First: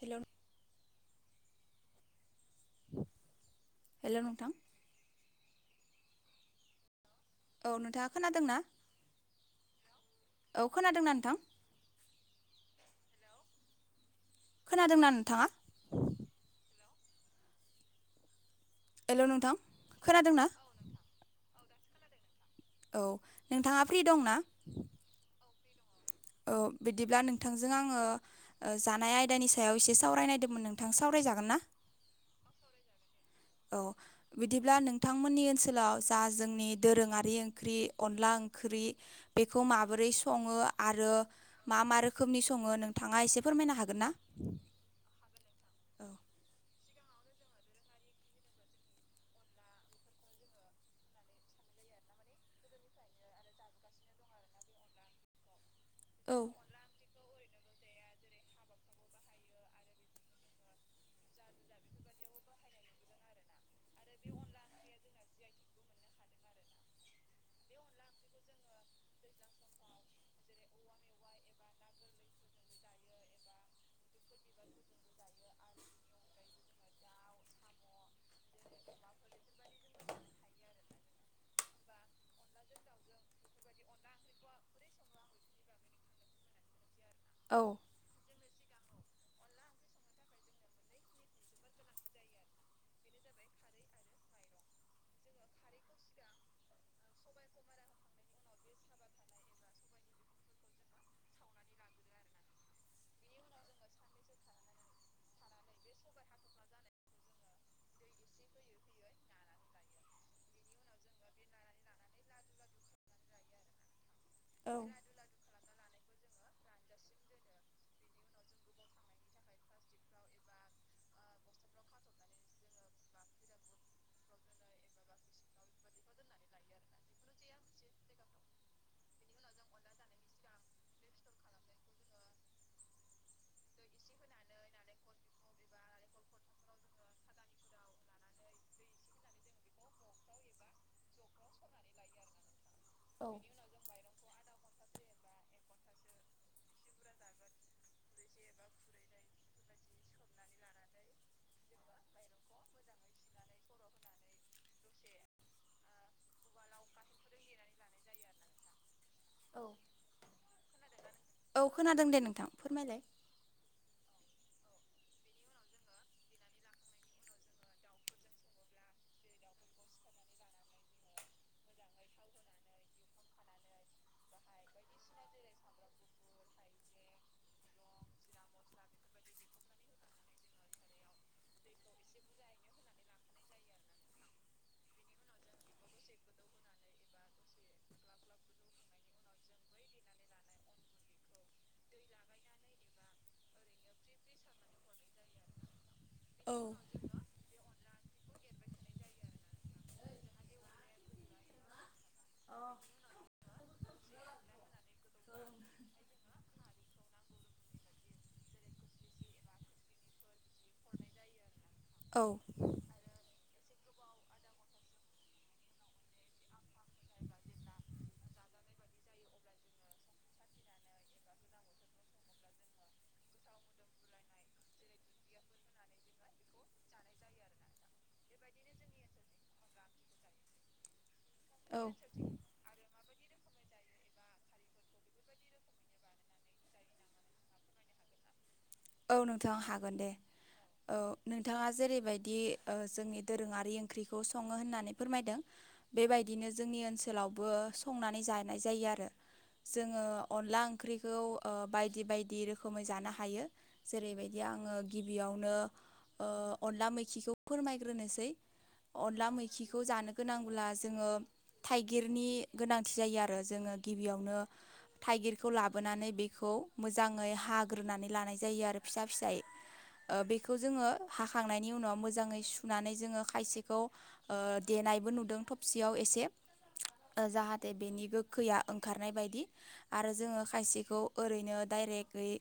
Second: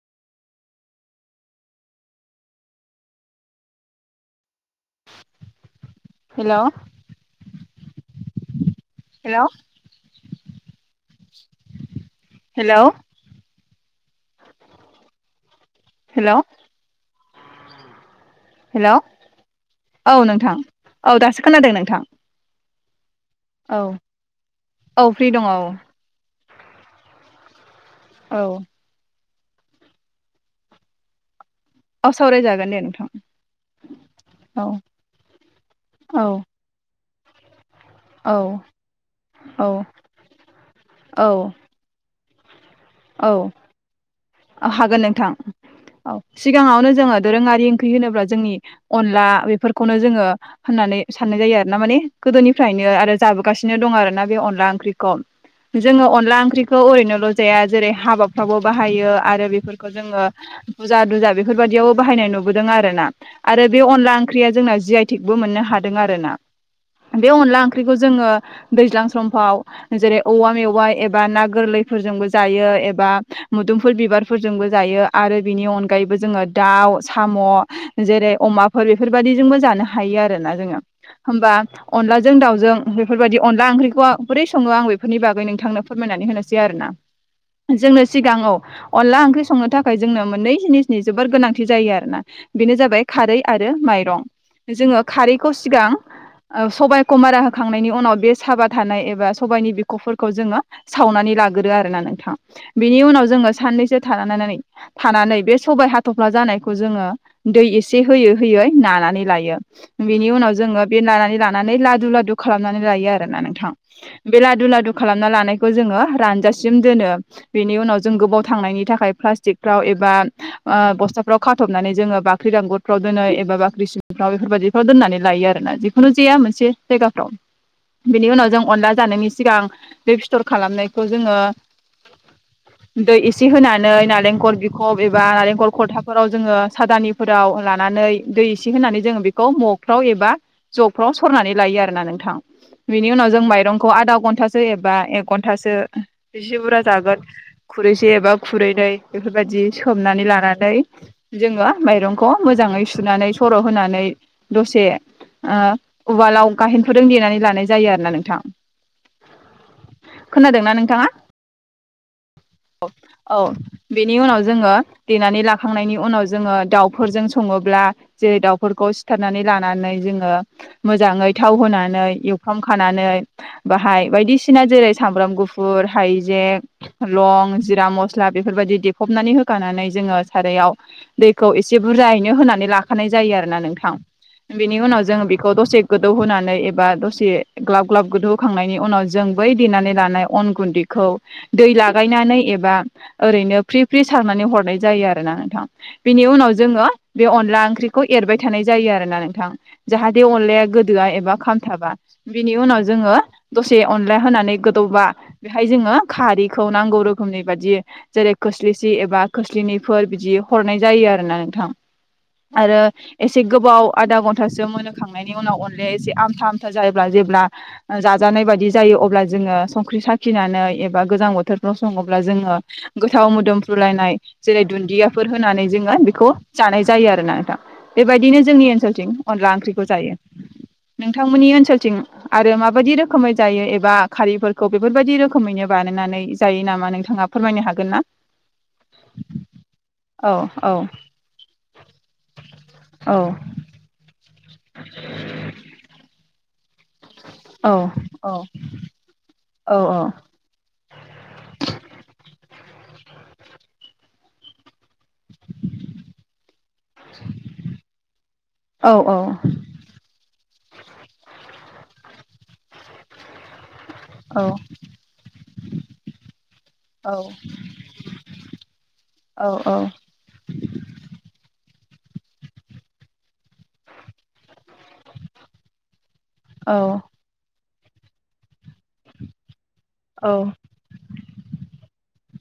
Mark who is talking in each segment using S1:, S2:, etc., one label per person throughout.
S1: Hello hello नोंथां
S2: hello
S1: औ नोंथाङा खोनादों ना?
S2: हेलौ
S1: औ खोनादोंना नोंथां?
S2: हेलौ
S1: खोनादोंना नोंथाङा?
S2: हेलौ? हेलौ औ
S1: खोनादोंना
S2: नोंथां औ दासो खोनादों नोंथां
S1: औ
S2: औ
S1: नोंथाङा फ्रि दंना
S2: औ फ्रि दङ औ
S1: औ बिदिब्ला नोंथांजों आङो जानाय आय नायनि सायाव एसे सावरायनायदोंमोन नोंथां सावरायजागोन ना?
S2: औ सावरायजागोन दे नोंथां
S1: औ
S2: औ
S1: बिदिब्ला नोंथांमोननि ओनसोलाव जा
S2: औ
S1: जोंनि दोरोङारि ओंख्रि अनला
S2: औ
S1: ओंख्रि बेखौ
S2: औ
S1: माबोरै सङो आरो
S2: औ
S1: मा मा रोखोमनि सं
S2: औ हागोन नोंथां औ सिगाङावनो जोङो दोरोङारि ओंख्रि होनोब्ला जोंनि अनला बेफोरखौनो जोङो होननानै साननाय जायो आरो ना माने गोदोनिफ्रायनो आरो जाबोगासिनो दङ' आरोना बे अनला ओंख्रिखौ जोङो अनला ओंख्रिखौ ओरैनोल' जाया जेरै हाबाफ्रावबो बाहायो आरो बेफोरखौ जोङो फुजा दुजा बेफोरबायदियावबो बाहायनाय नुबोदों आरो आरो ना आरो बे अनला ओंख्रिया जोंना जि आइ थिकबो मोननो हादों आरो ना बे अनला ओंख्रिखौ जोङो दैज्लां समफाव जेरै औवा मेवाइ एबा ना गोरलै, बेफोरजोंबो जोंबो जायो एबा मुदुफुल बिबारफोरजोंबो जायो आरो बेनि अनगायैबो जोङो दाउ साम' म' जेरै अमाफोर बेफोरबायदिजोंबो जानो हायो आरो ना जोङो होमबा अनलाजों दाउजों बेफोरबायदि अनला ओंख्रिखौ बोरै सङो आं बेफोरनि बागै नोंथांनो फोरमाय होनानै होनोसै आरोना
S1: औ
S2: जोंनो सिगा औ अनला ओंख्रि संनो थाखाय जोंनो मोननै जिनिसनि जोबोर गोनांथि जायो आरो ना बेनो जाबाय खारै आरो माइरं जोङो खारैखौ सिगां सबायखौ मारा होखांनायनि उनाव बे साबा थानाय एबा सबायाइनि बिख'फोरखौ जोङो सावनानै इलाग्रो आरोना नों थां बिनि उनाव जोङो साननैसो थानानानै थानानै बे सबाय हाथ'फ्ला जानायखौ जोङो दै एसे होयै होयै नानानै लायो बेनि उनाव जोङो बे नानानै लानानै लादु ला लादु खालामनानै लायो आरोना नोंथां बे लादु
S1: औ
S2: लादु खालामना लानायखौ जोङो रानजासिम दोनो बेनि उनाव जों गोबाव थांनायनि थाखाय प्लास्टिकफ्राव एबा ओ बस्थाफ्राव खाथबनानै जोङो बाख्रि दांगुरफ्राव दोनो एबा बाख्रि सिंफ्राव बेफोरबायदिफ्राव दोननानै लायो आरोना जिखुनु जाया मोनसे जायगा [unintelligible] दं बिनि उनाव जों अनला जानायनि सिगां बे फिथर खालामनायखौ जोङो
S1: [inaudible]
S2: दै एसे होनानै नालेंखर बिखब एबा नालेंखल खलथाफोराव जोङो सादानिफोराव, लानानै दै इसे होनानै जोङो बेखौ म'गफ्राव एबा जगफ्राव सरनानै लायो आरोना नोंथां बिनि उनाव
S1: औ
S2: जों माइरंखौ आदा घन्टासो एबा एक घन्टासो सि बुरा जागोन खुरैसे एबा खुरैनै बेफोरबायदि सोमनानै लानानै जोङो माइरंखौ मोजाङै सुनानै सर' होनानै दसे ओ उवालाव गाहेनफोरजों देनानै लानाय जायो आरोना नोंथां।
S1: औ
S2: खोनादोंना नोंथाङा?
S1: औ खोनादों दे नोंथां फोरमायलाय।
S2: औ बेनि उनाव जोङो देनानै लाखांनायनि उनाव जोङो दाउफोरजों सङोब्ला जेरै दाउफोर खौ सिथारनानै लानानै जोङो मोजाङै थाव होनानै एवफ्रामखानानै बा हाय बायदिसिना जेरै सामब्राम गुफुर, हाइजें, लं, जिरा मस्ला बेफोरबायदि देफबनानै होखानानै जोङो सारायाव दैखौ एसे बुरजायैनो होनानै लाखानाय जायो आरोना नोंथां। बेनि उनाव जोङो बेखौ दसे गोदौ होनानै एबा दसे ग्लाब ग्लाब गोदौ होखांनायनि उनाव जों बै देनानै लानाय अन गुन्दै खौ दै लागायनानै एबा ओरैनो फ्रि फ्रि सारनानै हरनाय जायो आरोना नोंथां। बिनि उनाव
S1: औ
S2: जोङो बे अनला ओंख्रि खौ एरबाय थानाय जायो आरोना नोंथां जाहाथे अनलाया गोदोआ एबा खामथाबा बिनि उनाव जो ङो दसे अनला होनानै गोदौबा बेहाय जोङो खारैखौ नांगौ रोखोमनि बादि जेरै खोस्लिसि एबा खोस्लिनैफोर बिदि हरनाय जायो आरोना नोंथां
S1: औ
S2: आरो एसे गोबाव आदा घन्टासो मोनहोखांनायनि उनाव अनलाया एसे आमथा आमथा जायोब्ला जेब्ला जाजानाय बा दि जायो अब्ला जोङो संख्रि सा खिनानै एबा गोजां बोथोरफ्राव सङोब्ला जोङो गोथाव मोदोमफ्रुलायनाय जेरै दुन्दियाफोर होनानै जोङो बेखौ जानाय जायो आरोना नोंथां। बेबायदिनो जोंनि ओनसोलथिं अनला ओंख्रिखौ जायो।
S1: [inaudible]
S2: नोंथांमोननि ओनसोलथिं आरो माबायदि रोखोमै जायो एबा खारिफोरखौ बेफोरबायदि रोखोमैनो बानायनानै जायो नामा नोंथाङा फोरमायनो हागोन ना?
S1: औ नोंथां हागोन दे।
S2: औ औ
S1: ओ नोंथाङा जेरैबायदि ओ
S2: औ
S1: जोंनि दोरोङारि ओंख्रिखौ सङो होननानै फोरमायदों बेबायदिनो जोंनि ओनसोलावबो
S2: औ
S1: संनानै
S2: औ
S1: जानाय जायो आरो जोङो अनला ओंख्रिखौ ओ बायदि बायदि रोखोमै जानो हायो जेरैबायदि आङो गिबियावनो ओ अनला मैखिखौ फोरमायग्रोनोसै
S2: औ औ
S1: अनला मैखिखौ जानो गोनां अब्ला जोङो थाइगिरनि गोनांथि जायो आरो जोङो गिबियावनो
S2: औ
S1: थाइगिरखौ लाबोनानै बेखौ
S2: औ
S1: मोजाङै हाग्रोनानै लानाय जायो आरो फिसा फिसायै ओ बेखौ जोङो हाखांनायनि उनाव मोजाङै सुनानै जोङो खायसेखौ ओ देनायबो नुदों थबसियाव एसे जाहा थे बेनि गोखैया ओंखारनाय बायदि आरो जोङो खायसेखौ ओरैनो दाइरेक्टयै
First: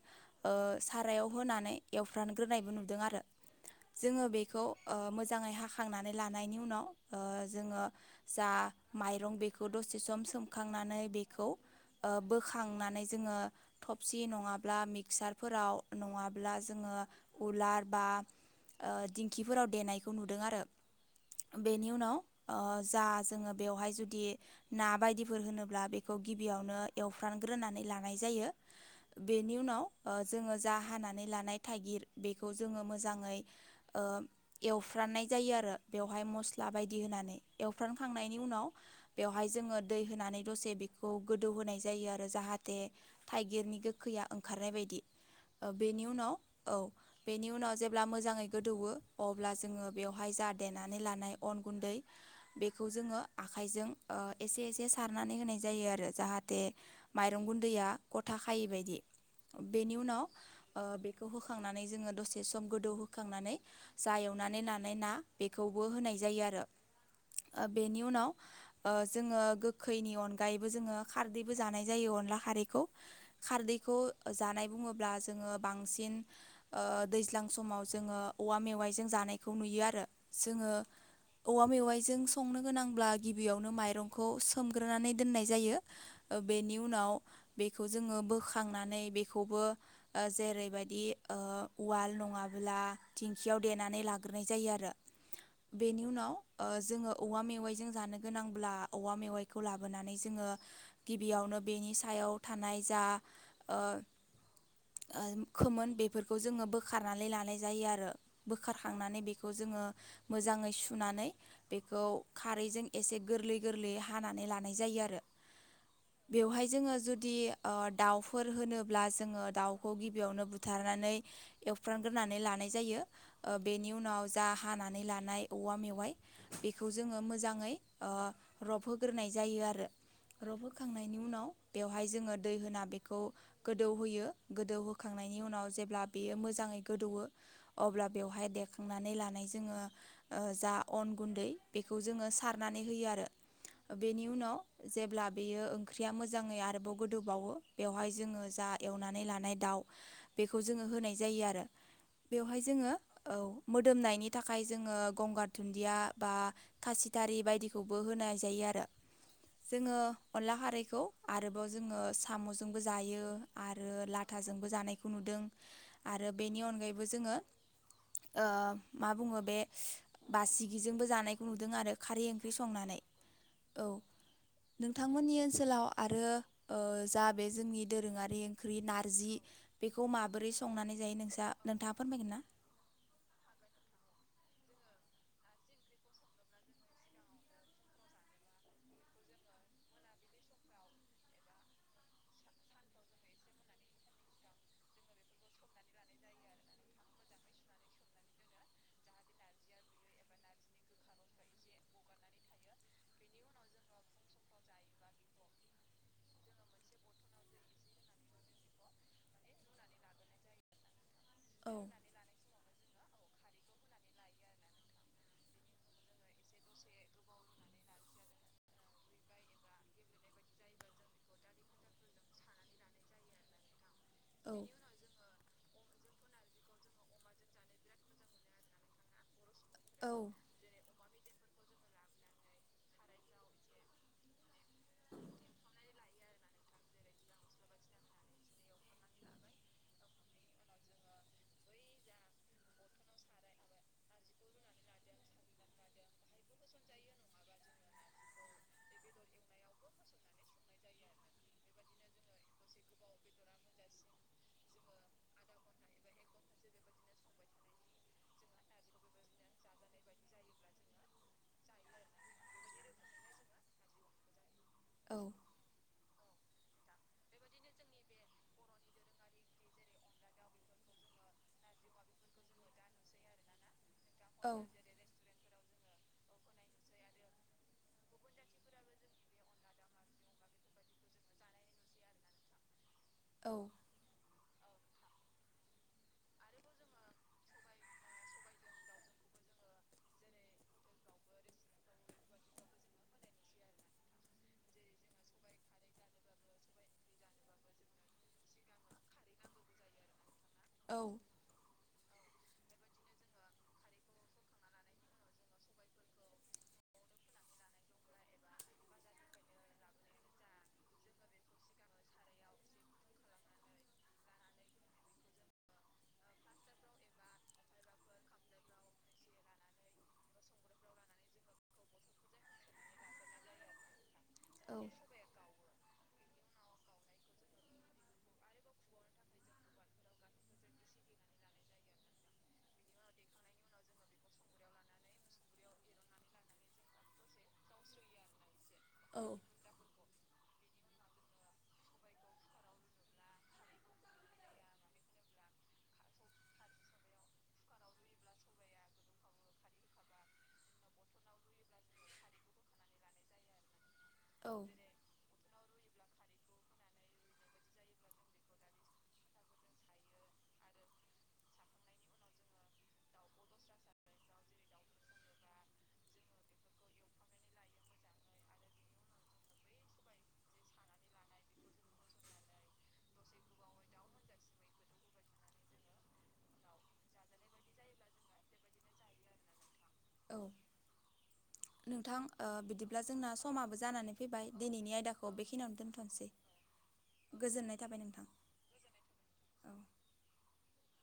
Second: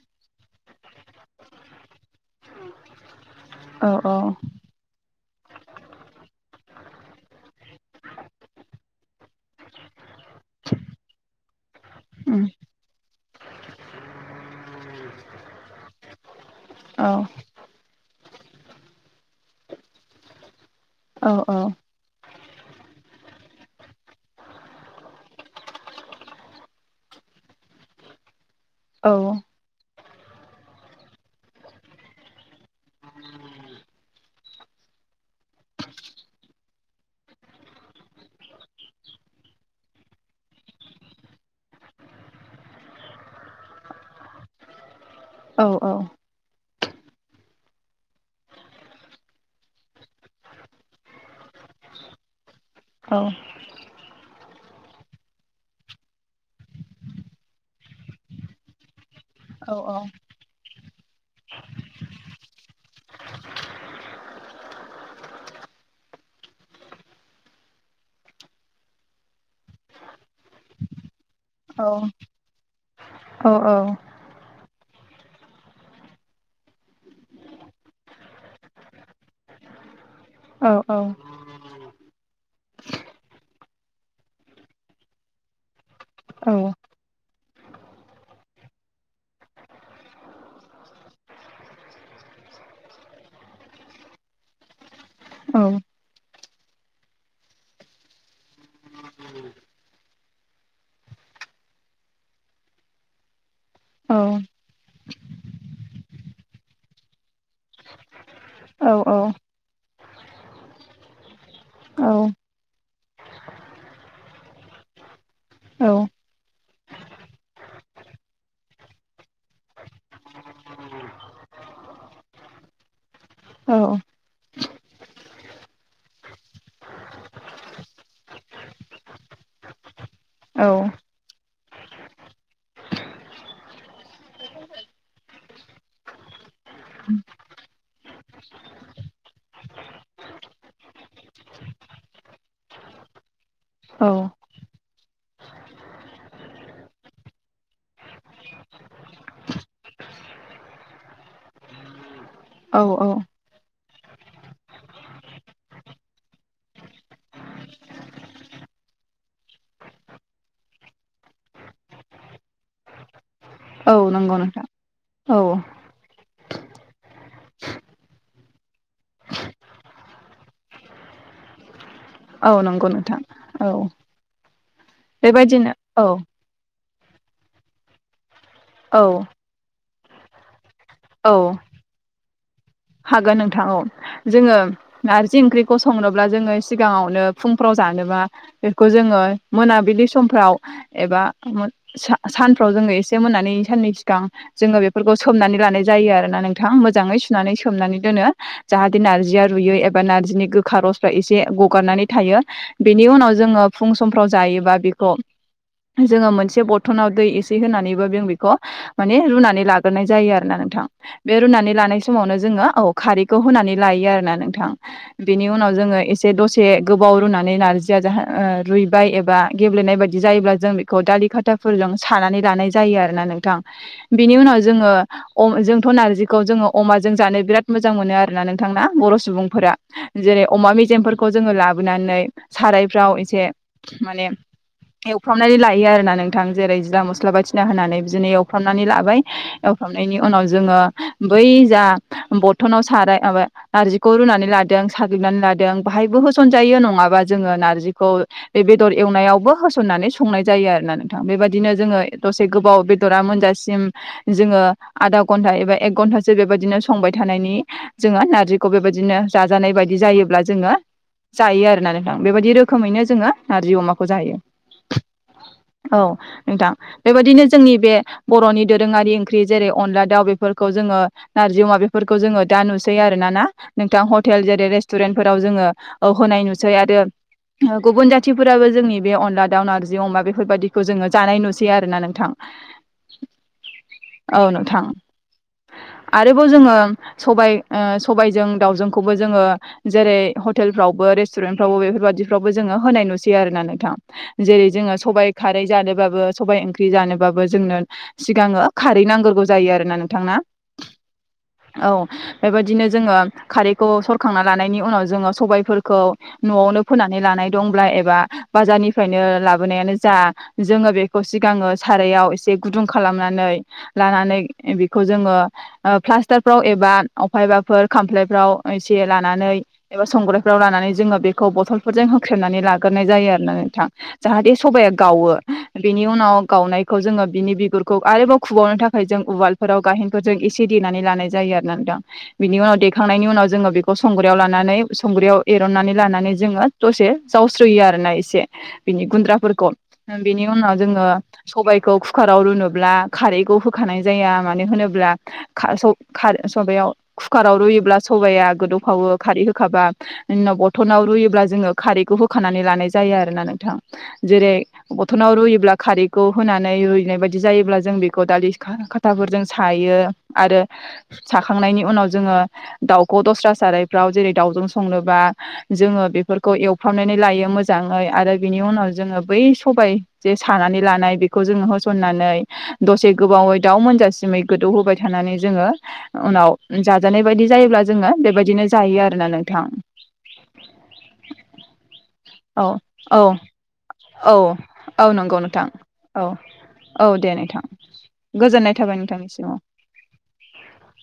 S1: ओ सारायाव होनानै एवफ्रामग्रोनायबो नुदों आरो जोङो बेखौ ओ मोजाङै हाखांनानै लानायनि उनाव जोङो जा माइरं बेखौ दसे सम सो खांनानै बेखौ बोखांनानै जोङो थबसि नङाब्ला मिक्सारफोराव नङा ब्ला जोङो उलार बा दिं खिफोराव देनायखौ नुदों आरो बेनि उनाव ओ जा जोङो बेवहाय जुदि ना बायदिफोर होनोब्ला बेखौ गिबियावनो एवफ्राम ग्रोनानै लानाय जायो बेनि उनाव जोङो जा हानानै लानाय थाइगिर बेखौ जोङो मोजाङै एवफ्राम नाय जायो आरो बेवहाय मस्ला बायदि होनानै एवफ्रामखांनायनि उनाव बेयावहाय जोङो दै होनानै दसे बेखौ गोदौ होनाय जायो आरो जाहाथे थाइगिरनि गोखैया ओखारनाय बायदि ओ बेनि उनाव औ बेनि उनाव जेब्ला मोजाङै गोदौवो अब्ला जोङो बेवहाय जा देनानै लानाय अन गुन्दै बेखौ जोङो आखाइजों ओ एसे एसे सारनानै होनाय जायो आरो जाहाथे माइरं गुन्दैया गथा खायै बायदि बेनि उनाव ओ बे खौ होखांनानै जोङो दसे सम गोदौ होखांनानै जा एवनानै लानाय ना बेखौबो होनाय जायो आरो ओ बेनि उनाव ओ जोङो गोखैनि अन गायैबो जोङो खारदैबो जानाय जायो अनला खारैखौ खारदैखौ जानाय बुङोब्ला जोङो बांसिन ओ दैज्लां समाव जोङो औवा मेवाइजों जानाय खौ नुयो आरो जोङो
S2: औ
S1: औवा मेवाइजों संनो गोनांब्ला गिबियाव नो माइरंखौ सोमग्रोनानै दोननाय जायो ओ बेनि उनाव बेखौ जोङो बोखांनानै बेखौबो ओ जेरैबायदि ओ उवाल नङाब्ला थिंखियाव देनानै ला ग्रोनाय जायो आरो बेनि उनाव ओ जोङो औवा मेवाइजों जानो गोनांब्ला औवा मेवाइखौ लाबोनानै जो ङो गिबियावनो बेनि सायाव थानाय जा ओ
S2: औ
S1: ओन खोमोन बेफोरखौ जोङो बोखारनानै लानाय जायो आरो बोखारखांनानै बेखौ जोङो मोजाङै सुनानै बेखौ
S2: औ
S1: खारैजों एसे गोरलै गोरलैयै हानानै लानाय जा यो आरो बेवहाय जोङो जुदि ओ दाउफोर होनो ब्ला जोङो दाउखौ गिबियावनो बुथारनानै एवफ्रामग्रोनानै लानाय जायो। ओ बेनि उनाव जा हानानै लानाय औवा मेवाइ बेखौ जोङो मोजाङै ओ रब होग्रोनाय जायो आरो। रबहोखांनायनि उनाव बेवहाय जोङो दै होना बेखौ गोदौ होयो गोदौ होखांनायनि उनाव जेब्ला बेयो मोजाङै गोदौवो अब्ला बेवहाय दे खांनानै लानाय जोङो ओ जा अन गुन्दै बेखौ जोङो सारनानै होयो आरो। बेनि उनाव। जेब्ला बेयो ओंख्रिया मोजाङै आरोबाव गोदौबावो बेवहाय जोङो जा एवनानै लानाय दाउ बेखौ जोङो होनाय जायो आरो। बेवहाय जोङो औ। मोदोमनायनि थाखाय जोङो गंगार धुन्दिया बा खासिथारि बायदिखौबो होनाय जायो आ रो जोङो अनला खारैखौ आरोबाव जोङो साम'जोंबो जायो। आरो
S2: औ नंगौ नोंथां
S1: लाथाजोंबो जानायखौ
S2: औ
S1: नुदों आरो बेनि अनगायैबो जोङो ओ मा बुङो बे बासिगिजोंबो जानायखौ नुदों आरो। खारै ओंख्रि
S2: औ नंगौ
S1: संनानै
S2: नोंथां।
S1: औ नोंथांमोननि
S2: बेबायदिनो
S1: ओनसोलाव
S2: औ
S1: आरो ओ। जा बे जोंनि दोरोङारि ओंख्रि
S2: औ
S1: नारजि बेखौ माबोरै संनानै जायो
S2: औ
S1: नोंसा नोंथां। फोरमायगोनना।
S2: हागोन नोंथां औ जोङो नारजि ओंख्रिखौ संनोब्ला जोङो सिगाङावनो फुंफ्राव जा नोबा बेखौ जोङो मोनाबिलि समफ्राव एबा सा सानफ्राव जों। एसे [unintelligible] साननै सिगां जोङो बेफोरखौ सोमनानै लानाय जायो आरोना नोंथां मोजै सुनानै। सोमनानै दोनो जाहाथे नारजिया रुयो एबा नारजिनि गोखा रसफ्रा एसे गगारनानै थायो। बिनि उनाव जोङो फुं समफ्राव जायोबा बेख'। जोङो मोनसे बरथनाव दै एसे होनानैबो जों बेखो माने रुनानै लाग्रोनाय जायो आरो ना नों थां बे रुनानै
S1: औ
S2: लानाय समावनो। जोङो औ खारैखौ होनानै ल आरोना नोंथां बेनि उनाव जोङो इसे दसे गोबाव रुना नै जाहा ओ रुयबाय एबा गेब्लेनाय बादि जायोबा जों बेखौ दालि खाथाफोरजों सानानै। जानाय जायो आरोना नोंथां बिनि उनाव
S1: औ
S2: जोङो अ जोंथ' नारजिखौ जोङो अमा जों जानो बिरोद मोनो आरोना नोंथां ना बर' सुबुंफोरा
S1: औ
S2: जेरै अमा मेजेमफोर खौ जोङो लाबोनानै सारायफ्राव एसे माने एवफ्रामनानै लायो आरो ना नोंथां जेरै जिरा मस्ला बायथिना होनानै बिदिनो एवफ्रामनानै लाबाय खालामनायनि उनाव जोङो बै जा बथनाव साराय म नारजिखौ रुनानै लादों साग्लिनानै लादों बाहायबो होसनजायो नङा माबा जोङो नारजखौ बे बेदर एवनायावबो होसननानै संनाय जायो आरोना नोंथां बेबायदिनो जोङो दसे गोबाव बेदरा मोनजासिम जोङो आदा घन्टा एबा एक घन्टासो बेबायदिनो स संबाय थानायनि जोङो नारजिखौ बेबायदिनो जाजानाय बायदि जायोब्ला जोङो जायो आरोना नोंथां बेबायदि रोखोमैनो जोङो नारजि अमाखौ जायो।
S1: औ
S2: औ। नोंथां बेबायदिनो जोंनि बे बर'नि दोरोङारि ओंख्रि जेरै अनला दाउ बेफोरखौ जोङो नारजि अ बेफोरखौ जोङो दा नुसैयो आरो ना ना नोंथां हटेल
S1: औ
S2: जेरै रेस्टुरेन्टफोराव जोङो औ होनाय नुसै आरो गुबुन जाथिफोराबो जोंनि बे अनला दाउ नारजि अमा बेफोरबायाददिखौ जोङो जानाय नुसै आरोना नोंथां।
S1: [inaudible] औ
S2: औ नोंथां आरो। जोंङो सबाय ओ- सबायजों दावजोंखौबो जोङो जेरै हटेलफ्रावबो रेस सटेन फ्रावबो बेफोरबादिफ्रावबो जोङो होनाय नुसै आरो ना नोंथां जेरै जोङो सबबाय खारै जानोबाबो सबायाइ ओंख्रि जानोबाबो जोंनो सिगाङो खारै नांग्रगौ जायो आरो ना नोंथांना।
S1: औ।
S2: औ बेबायदिनो जोङो खारैखौ सरखांना लानायनि उनाव जोङो सबायफोरखौ न'आवनो फोनानै लानाय दंब्ला एबा बाजारनिफ्रायनो लाबोनायानो जा जोङो बेखौ सिगाङो स सारयाव एसे गुदुं खालामनानै लानानै बेखौ जोङो ओ प्लास्टारफ्राव एबा अफाय एबाफोर खामफ्लायफ्राव एसे लानानै एबा संग्रायफ्राव लानानै जोंङो बेखौ बथलफोरजों होख्रेनानै लाग्रोनाय जायो आरोना नोंथां जाहाथे सबाया गावो बे बिनि उनाव गावनायखौ जोङो बिनि बिगुरखौ आरोबाव खुबावनो थाखाय जों उवालफोराव गायेनखौ जों ए- एसे देनानै लानाय जायो आरो न दां बिनि उनाव देखांनायनि उनाव जोङो बेखौ संग्रायाव लानानै संग्रयाव नानै लानानै जोंङो दसे जावसोयो आरोनासे बिनि
S1: औ
S2: गुनद्राफोरखौ बेनि बेनि उनाव जोङो सबायाइखौ कुकाराव रुनोब्ला खारैखौ होखानाय जाया मानो होनोब्ला सबायाव कुकाराव रुयोब्ला सबाया गोदौफावो खारै होखाबा जोंनाव बथलाव रुयोब्ला जोङो खारैखौ होखानानै लानाय जायो आरो ना नोंथां
S1: औ
S2: जेरै अथनाव रयोब्ला खारैखौ होनानै रुइनाय बायदि जायोब्ला जों बेखौ दालि खाथाफोरजों सायो आरो साखांनायनि उनाव जोङो दाउखौ दस्रा सारायफ्राव जेरै दाउजों संनोबा जोङो बेफोरखौ एवफ्रामनानै लायो मोजाङै आरो बिनि उनाव जोङो बै सबाय जे सानानै लानाय बेखौ जोङो होसननानै दसे गोबावै दाउ मोनजासिमै गोदौ होबाय थ थानानै जोङो उनाव जाजानाय बायदि जायोब्ला जोङो बेबायदिनो जायो आरोना नोंथां
S1: औ
S2: औ औ
S1: खानानै
S2: औ
S1: फैबाय दिनैनि
S2: औ
S1: आयदाखौ
S2: नंगौ नोंथां
S1: बेखिनियावनो
S2: औ
S1: दोनथ'नोसै
S2: औ दे नोंथां
S1: गोजोननाय थाबाय नोंथां
S2: गोजोननाय थाबाय नोंथांनिसिमाव
S1: [inaudible]